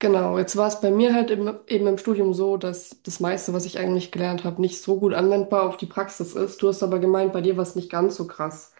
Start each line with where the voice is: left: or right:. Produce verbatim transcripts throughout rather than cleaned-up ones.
right: Genau, jetzt war es bei mir halt im, eben im Studium so, dass das meiste, was ich eigentlich gelernt habe, nicht so gut anwendbar auf die Praxis ist. Du hast aber gemeint, bei dir war es nicht ganz so krass.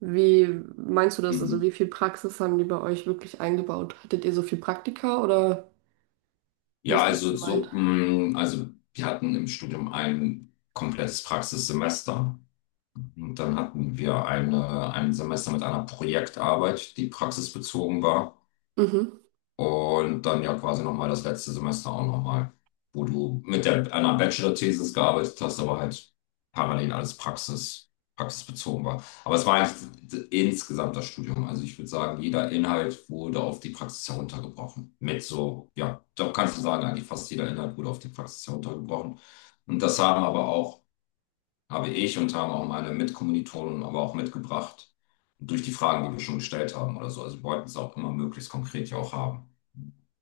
right: Wie meinst du das? Also
left: Mhm.
right: wie viel Praxis haben die bei euch wirklich eingebaut? Hattet ihr so viel Praktika oder wie
left: Ja,
right: ist das
left: also so,
right: gemeint?
left: mh, also wir hatten im Studium ein komplettes Praxissemester und dann hatten wir eine, ein Semester mit einer Projektarbeit, die praxisbezogen war.
right: Mhm.
left: Und dann ja quasi nochmal das letzte Semester auch nochmal, wo du mit der, einer Bachelor-Thesis gearbeitet hast, aber halt parallel alles Praxis, praxisbezogen war. Aber es war eigentlich insgesamt das Studium. Also ich würde sagen, jeder Inhalt wurde auf die Praxis heruntergebrochen. Mit so, ja, doch kannst du sagen, eigentlich fast jeder Inhalt wurde auf die Praxis heruntergebrochen. Und das haben aber auch, habe ich und haben auch meine Mitkommilitonen aber auch mitgebracht. Durch die Fragen, die wir schon gestellt haben oder so. Also wir wollten es auch immer möglichst konkret ja auch haben,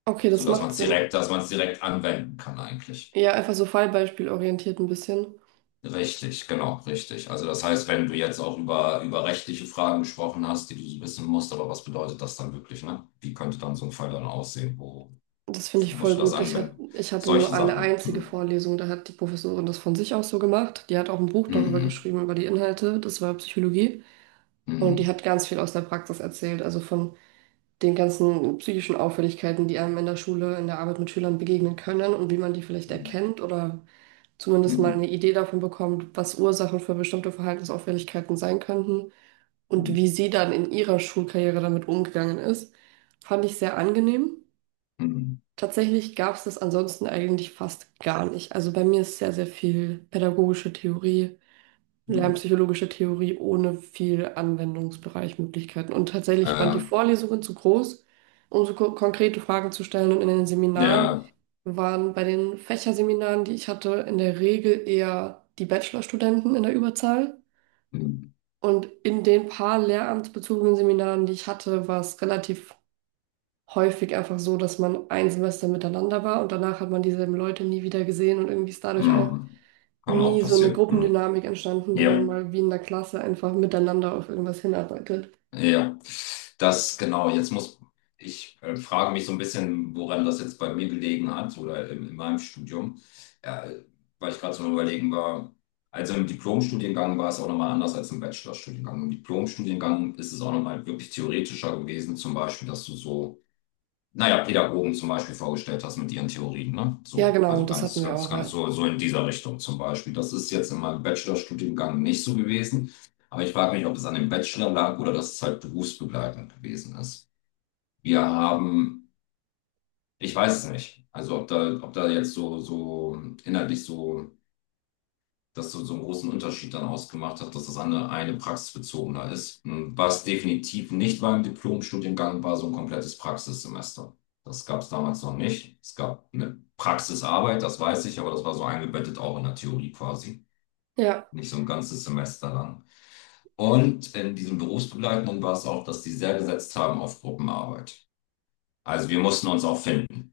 right: Okay, das
left: sodass man
right: macht
left: es
right: Sinn.
left: direkt, dass man es direkt anwenden kann eigentlich.
right: Ja, einfach so fallbeispielorientiert ein bisschen.
left: Richtig, genau, richtig. Also das heißt, wenn du jetzt auch über, über rechtliche Fragen gesprochen hast, die du so wissen musst, aber was bedeutet das dann wirklich, ne? Wie könnte dann so ein Fall dann aussehen? Wo
right: Das finde ich voll
left: musst du das
right: gut. Ich hat,
left: anwenden?
right: ich hatte nur
left: Solche
right: eine
left: Sachen.
right: einzige
left: Mhm.
right: Vorlesung, da hat die Professorin das von sich aus so gemacht. Die hat auch ein Buch darüber
left: Mhm.
right: geschrieben, über die Inhalte. Das war Psychologie. Und die
left: Mhm.
right: hat ganz viel aus der Praxis erzählt, also von den ganzen psychischen Auffälligkeiten, die einem in der Schule, in der Arbeit mit Schülern begegnen können und wie man die vielleicht erkennt oder zumindest mal eine
left: Mhm.
right: Idee davon bekommt, was Ursachen für bestimmte Verhaltensauffälligkeiten sein könnten und wie sie dann in ihrer Schulkarriere damit umgegangen ist, fand ich sehr angenehm.
left: Mhm.
right: Tatsächlich gab es das ansonsten eigentlich fast gar nicht. Also bei mir ist sehr, sehr viel pädagogische Theorie.
left: Mhm.
right: Lernpsychologische Theorie ohne viel Anwendungsbereichmöglichkeiten. Und tatsächlich waren die
left: Äh,
right: Vorlesungen zu groß, um so ko konkrete Fragen zu stellen. Und in den Seminaren
left: ja,
right: waren bei den Fächerseminaren, die ich hatte, in der Regel eher die Bachelorstudenten in der Überzahl.
left: mhm.
right: Und in den paar lehramtsbezogenen Seminaren, die ich hatte, war es relativ häufig einfach so, dass man ein Semester miteinander war und danach hat man dieselben Leute nie wieder gesehen und irgendwie ist dadurch auch
left: Mhm kann auch
right: nie so eine
left: passieren. Mhm.
right: Gruppendynamik entstanden, wo man
left: Ja.
right: mal wie in der Klasse einfach miteinander auf irgendwas hinarbeitet.
left: Ja, das genau. Jetzt muss ich äh, frage mich so ein bisschen, woran das jetzt bei mir gelegen hat oder in, in meinem Studium, ja, weil ich gerade so am Überlegen war. Also im Diplomstudiengang war es auch nochmal anders als im Bachelorstudiengang. Im Diplomstudiengang ist es auch nochmal wirklich theoretischer gewesen, zum Beispiel, dass du so naja, Pädagogen zum Beispiel vorgestellt hast mit ihren Theorien, ne?
right: Ja,
left: So,
right: genau,
left: also
right: das
left: ganz,
right: hatten wir
left: ganz,
right: auch,
left: ganz
right: ja.
left: so, so in dieser Richtung zum Beispiel. Das ist jetzt in meinem Bachelorstudiengang nicht so gewesen, aber ich frage mich, ob es an dem Bachelor lag oder dass es halt berufsbegleitend gewesen ist. Wir haben, ich weiß es nicht, also ob da, ob da jetzt so, so inhaltlich so das so, so einen großen Unterschied dann ausgemacht hat, dass das eine, eine praxisbezogener ist. Hm, was definitiv nicht beim Diplomstudiengang war, so ein komplettes Praxissemester. Das gab es damals noch nicht. Es gab eine Praxisarbeit, das weiß ich, aber das war so eingebettet auch in der Theorie quasi.
right: Ja,
left: Nicht so ein ganzes Semester lang. Und in diesem Berufsbegleitenden war es auch, dass die sehr gesetzt haben auf Gruppenarbeit. Also wir mussten uns auch finden.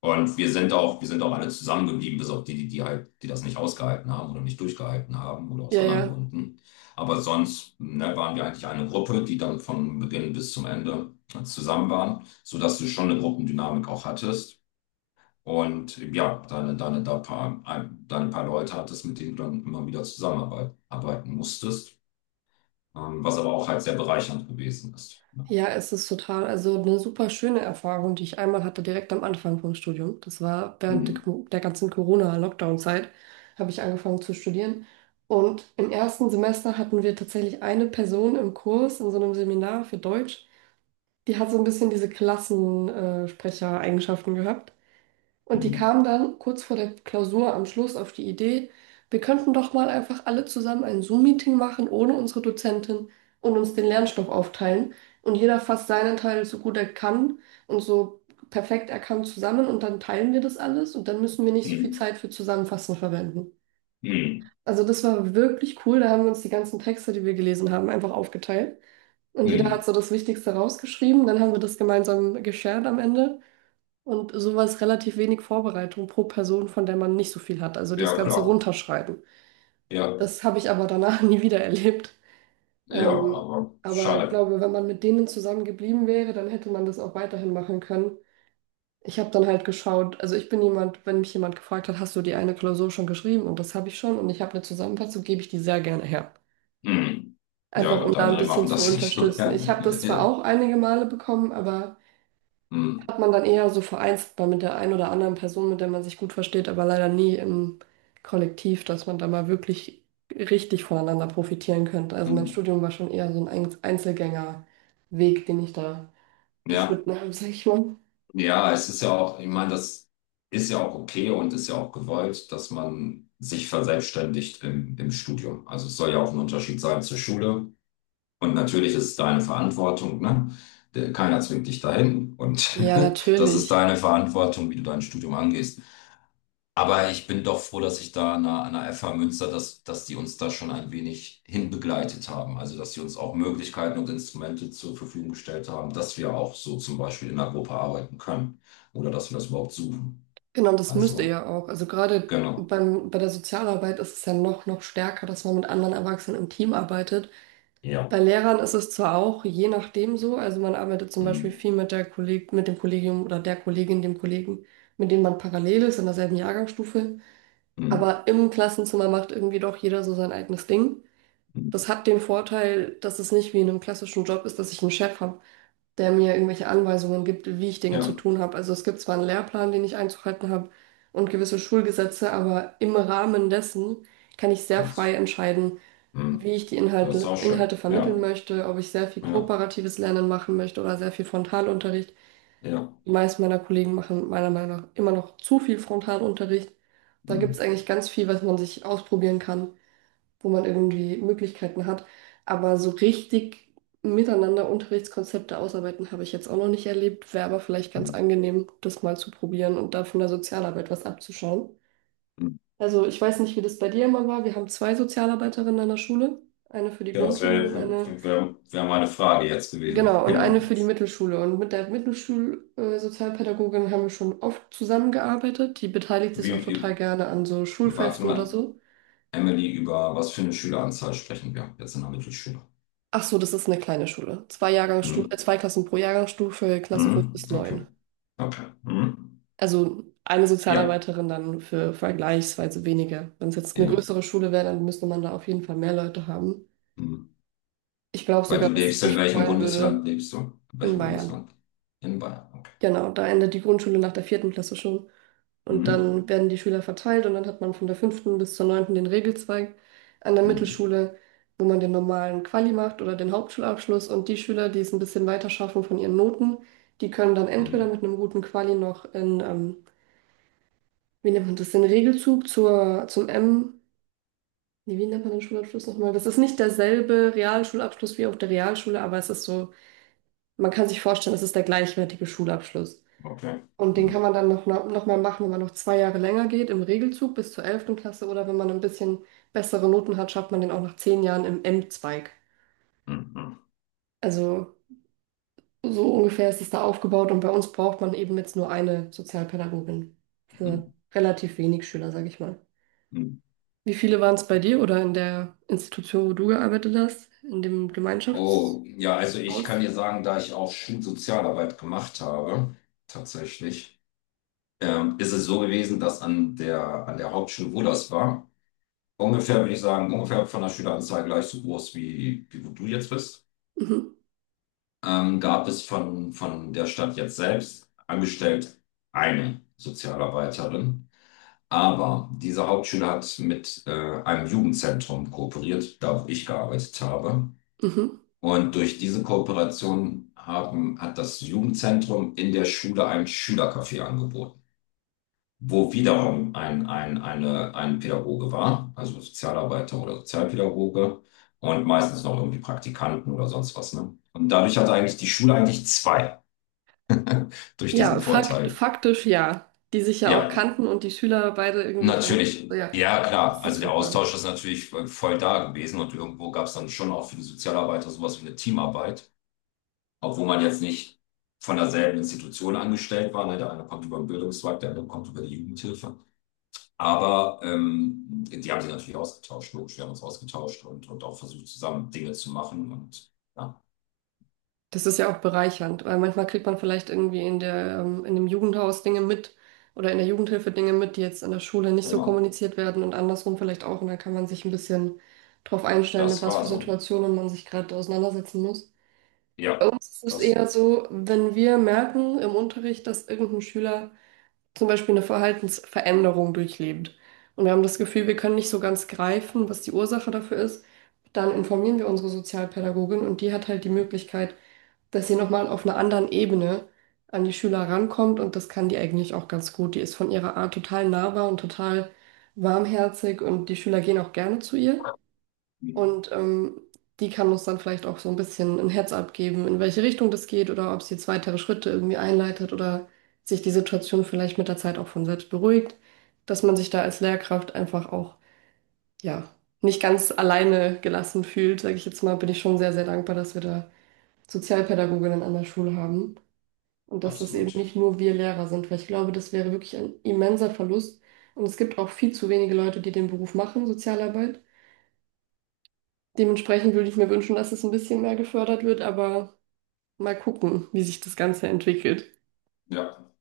left: Und wir sind auch, wir sind auch alle zusammengeblieben, bis auf die, die, die halt, die das nicht ausgehalten haben oder nicht durchgehalten haben oder aus
right: ja,
left: anderen
right: ja.
left: Gründen. Aber sonst, ne, waren wir eigentlich eine Gruppe, die dann von Beginn bis zum Ende zusammen waren, sodass du schon eine Gruppendynamik auch hattest. Und ja, deine, deine, da paar, ein, deine paar Leute hattest, mit denen du dann immer wieder zusammenarbeiten arbeiten musstest, ähm, was aber auch halt sehr bereichernd gewesen ist. Ja.
right: Ja, es ist total, also eine super schöne Erfahrung, die ich einmal hatte, direkt am Anfang vom Studium. Das war während der,
left: Mhm.
right: Co- der ganzen Corona-Lockdown-Zeit, habe ich angefangen zu studieren. Und im ersten Semester hatten wir tatsächlich eine Person im Kurs in so einem Seminar für Deutsch. Die hat so ein bisschen diese Klassensprecher-Eigenschaften gehabt. Und die
left: Mhm.
right: kam dann kurz vor der Klausur am Schluss auf die Idee, wir könnten doch mal einfach alle zusammen ein Zoom-Meeting machen ohne unsere Dozentin und uns den Lernstoff aufteilen. Und jeder fasst seinen Teil so gut er kann und so perfekt er kann zusammen und dann teilen wir das alles und dann müssen wir nicht so viel
left: Mhm.
right: Zeit für Zusammenfassen verwenden.
left: Mhm.
right: Also das war wirklich cool. Da haben wir uns die ganzen Texte, die wir gelesen haben, einfach aufgeteilt. Und jeder hat
left: Mhm.
right: so das Wichtigste rausgeschrieben. Dann haben wir das gemeinsam geshared am Ende. Und so war es relativ wenig Vorbereitung pro Person, von der man nicht so viel hat. Also das
left: Ja,
right: Ganze
left: klar.
right: runterschreiben.
left: Ja.
right: Das habe ich aber danach nie wieder erlebt.
left: Ja,
right: Ähm,
left: aber
right: aber ich
left: schade.
right: glaube, wenn man mit denen zusammen geblieben wäre, dann hätte man das auch weiterhin machen können. Ich habe dann halt geschaut, also ich bin jemand, wenn mich jemand gefragt hat, hast du die eine Klausur schon geschrieben? Und das habe ich schon und ich habe eine Zusammenfassung, gebe ich die sehr gerne her.
left: Hm.
right: Einfach
left: Ja,
right: um
left: gut,
right: da ein
left: andere
right: bisschen
left: machen
right: zu
left: das nicht so
right: unterstützen. Ich
left: gerne.
right: habe das zwar auch einige Male bekommen, aber
left: Ja. Hm.
right: hat man dann eher so vereinzelt mal mit der einen oder anderen Person, mit der man sich gut versteht, aber leider nie im Kollektiv, dass man da mal wirklich richtig voneinander profitieren könnte. Also mein
left: Hm.
right: Studium war schon eher so ein Einz- Einzelgängerweg, den ich da
left: Ja.
right: beschritten habe, sag ich mal.
left: Ja, es ist ja auch, ich meine, das ist ja auch okay und ist ja auch gewollt, dass man sich verselbstständigt im, im Studium. Also es soll ja auch ein Unterschied sein zur Schule. Und natürlich ist es deine Verantwortung, ne? Der- Keiner zwingt dich dahin. Und
right: Ja,
left: das ist
right: natürlich.
left: deine Verantwortung, wie du dein Studium angehst. Aber ich bin doch froh, dass ich da an der, an der F H Münster, dass, dass die uns da schon ein wenig hinbegleitet haben. Also, dass sie uns auch Möglichkeiten und Instrumente zur Verfügung gestellt haben, dass wir auch so zum Beispiel in einer Gruppe arbeiten können oder dass wir das überhaupt suchen.
right: Genau, das müsst ihr
left: Also,
right: ja auch. Also gerade
left: genau.
right: beim, bei der Sozialarbeit ist es ja noch, noch stärker, dass man mit anderen Erwachsenen im Team arbeitet.
left: Ja.
right: Bei Lehrern ist es zwar auch je nachdem so, also man arbeitet zum
left: Hm,
right: Beispiel viel mit der Kolleg mit dem Kollegium oder der Kollegin, dem Kollegen, mit dem man parallel ist in derselben Jahrgangsstufe,
left: hm,
right: aber im Klassenzimmer macht irgendwie doch jeder so sein eigenes Ding. Das
left: hm.
right: hat den Vorteil, dass es nicht wie in einem klassischen Job ist, dass ich einen Chef habe, der mir irgendwelche Anweisungen gibt, wie ich Dinge zu
left: Ja,
right: tun habe. Also es gibt zwar einen Lehrplan, den ich einzuhalten habe und gewisse Schulgesetze, aber im Rahmen dessen kann ich sehr frei
left: kannst.
right: entscheiden, wie
left: Hm.
right: ich die
left: Das ist
right: Inhalte,
left: auch
right: Inhalte
left: schön.
right: vermitteln
left: Ja,
right: möchte, ob ich sehr viel
left: ja,
right: kooperatives Lernen machen möchte oder sehr viel Frontalunterricht.
left: ja.
right: Die meisten meiner Kollegen machen meiner Meinung nach immer noch zu viel Frontalunterricht. Da
left: Hm,
right: gibt es eigentlich ganz viel, was man sich ausprobieren kann, wo man irgendwie Möglichkeiten hat. Aber so richtig miteinander Unterrichtskonzepte ausarbeiten habe ich jetzt auch noch nicht erlebt. Wäre aber vielleicht ganz
left: hm,
right: angenehm, das mal zu probieren und da von der Sozialarbeit was abzuschauen.
left: hm.
right: Also ich weiß nicht, wie das bei dir immer war. Wir haben zwei Sozialarbeiterinnen an der Schule. Eine für die
left: Ja, das
right: Grundschule
left: wäre
right: und eine,
left: wär, wär wär meine Frage jetzt gewesen.
right: genau, und eine
left: Genau.
right: für die Mittelschule. Und mit der Mittelschul-Sozialpädagogin haben wir schon oft zusammengearbeitet. Die beteiligt sich auch
left: Wie,
right: total
left: wie,
right: gerne an so
left: warte
right: Schulfesten oder
left: mal.
right: so.
left: Emily, über was für eine Schüleranzahl sprechen wir jetzt in der Mittelschule?
right: Ach so, das ist eine kleine Schule. Zwei Jahrgangsstu
left: Hm?
right: äh, zwei Klassen pro Jahrgangsstufe, Klasse fünf
left: Hm?
right: bis
left: Okay,
right: neun.
left: okay. Hm?
right: Also eine
left: Ja,
right: Sozialarbeiterin dann für vergleichsweise weniger. Wenn es jetzt eine
left: ja.
right: größere Schule wäre, dann müsste man da auf jeden Fall mehr Leute haben.
left: Hm.
right: Ich glaube
left: Weil
right: sogar,
left: du
right: dass sie
left: lebst, in
right: sich
left: welchem
right: freuen
left: Bundesland
right: würde
left: lebst du? In
right: in
left: welchem
right: Bayern.
left: Bundesland? In Bayern, okay.
right: Genau, da endet die Grundschule nach der vierten Klasse schon. Und
left: Hm?
right: dann werden die Schüler verteilt und dann hat man von der fünften bis zur neunten den Regelzweig an der
left: Hm?
right: Mittelschule, wo man den normalen Quali macht oder den Hauptschulabschluss. Und die Schüler, die es ein bisschen weiter schaffen von ihren Noten, die können dann
left: Hm?
right: entweder mit
left: Hm?
right: einem guten Quali noch in, ähm, wie nennt man das, den Regelzug zur, zum M. Nee, wie nennt man den Schulabschluss nochmal? Das ist nicht derselbe Realschulabschluss wie auf der Realschule, aber es ist so, man kann sich vorstellen, es ist der gleichwertige Schulabschluss.
left: Okay.
right: Und den kann
left: Hm?
right: man dann noch, noch mal machen, wenn man noch zwei Jahre länger geht, im Regelzug bis zur elften Klasse oder wenn man ein bisschen bessere Noten hat, schafft man den auch nach zehn Jahren im M-Zweig.
left: Hm? Hm?
right: Also so ungefähr ist es da aufgebaut und bei uns braucht man eben jetzt nur eine Sozialpädagogin
left: Hm?
right: für relativ wenig Schüler, sage ich mal.
left: Hm?
right: Wie viele waren es bei dir oder in der Institution, wo du gearbeitet hast, in dem Gemeinschaftshaus?
left: Oh, ja, also ich kann dir sagen, da ich auch Schulsozialarbeit gemacht habe, tatsächlich, ähm, ist es so gewesen, dass an der, an der Hauptschule, wo das war, ungefähr, würde ich sagen, ungefähr von der Schüleranzahl gleich so groß wie, wie wo du jetzt bist,
right: Mhm.
left: ähm, gab es von, von der Stadt jetzt selbst angestellt eine Sozialarbeiterin. Aber diese Hauptschule hat mit äh, einem Jugendzentrum kooperiert, da wo ich gearbeitet habe.
right: Mhm.
left: Und durch diese Kooperation haben, hat das Jugendzentrum in der Schule ein Schülercafé angeboten, wo wiederum ein, ein, eine, ein Pädagoge war, also Sozialarbeiter oder Sozialpädagoge und meistens noch irgendwie Praktikanten oder sonst was, ne? Und dadurch hatte eigentlich die Schule eigentlich zwei durch
right: Ja,
left: diesen
right: fakt,
left: Vorteil.
right: faktisch ja. Die sich ja auch
left: Ja,
right: kannten und die Schüler beide irgendwie kannten. So,
left: natürlich.
right: ja,
left: Ja,
right: das
left: klar.
right: ist
left: Also der
right: super.
left: Austausch ist natürlich voll da gewesen und irgendwo gab es dann schon auch für die Sozialarbeiter sowas wie eine Teamarbeit, obwohl man jetzt nicht von derselben Institution angestellt war. Ne? Der eine kommt über den Bildungszweig, der andere kommt über die Jugendhilfe. Aber ähm, die haben sich natürlich ausgetauscht, logisch. Wir haben uns ausgetauscht und, und auch versucht, zusammen Dinge zu machen. Und ja,
right: Das ist ja auch bereichernd, weil manchmal kriegt man vielleicht irgendwie in der, ähm, in dem Jugendhaus Dinge mit oder in der Jugendhilfe Dinge mit, die jetzt in der Schule nicht so
left: genau,
right: kommuniziert werden und andersrum vielleicht auch. Und dann kann man sich ein bisschen drauf einstellen, mit
left: das
right: was
left: war
right: für
left: so.
right: Situationen man sich gerade auseinandersetzen muss.
left: Ja,
right: Es ist
left: das
right: eher so, wenn wir merken im Unterricht, dass irgendein Schüler zum Beispiel eine Verhaltensveränderung durchlebt und wir haben das Gefühl, wir können nicht so ganz greifen, was die Ursache dafür ist, dann informieren wir unsere Sozialpädagogin und die hat halt die Möglichkeit, dass sie nochmal auf einer anderen Ebene an die Schüler rankommt und das kann die eigentlich auch ganz gut. Die ist von ihrer Art total nahbar und total warmherzig und die Schüler gehen auch gerne zu ihr. Und ähm, die kann uns dann vielleicht auch so ein bisschen ein Heads-up geben, in welche Richtung das geht oder ob sie jetzt weitere Schritte irgendwie einleitet oder sich die Situation vielleicht mit der Zeit auch von selbst beruhigt, dass man sich da als Lehrkraft einfach auch, ja, nicht ganz alleine gelassen fühlt, sage ich jetzt mal, bin ich schon sehr, sehr dankbar, dass wir da Sozialpädagoginnen an der Schule haben. Und dass das
left: absolut.
right: eben nicht nur wir Lehrer sind, weil ich glaube, das wäre wirklich ein immenser Verlust. Und es gibt auch viel zu wenige Leute, die den Beruf machen, Sozialarbeit. Dementsprechend würde ich mir wünschen, dass es ein bisschen mehr gefördert wird, aber mal gucken, wie sich das Ganze entwickelt.
left: Ja.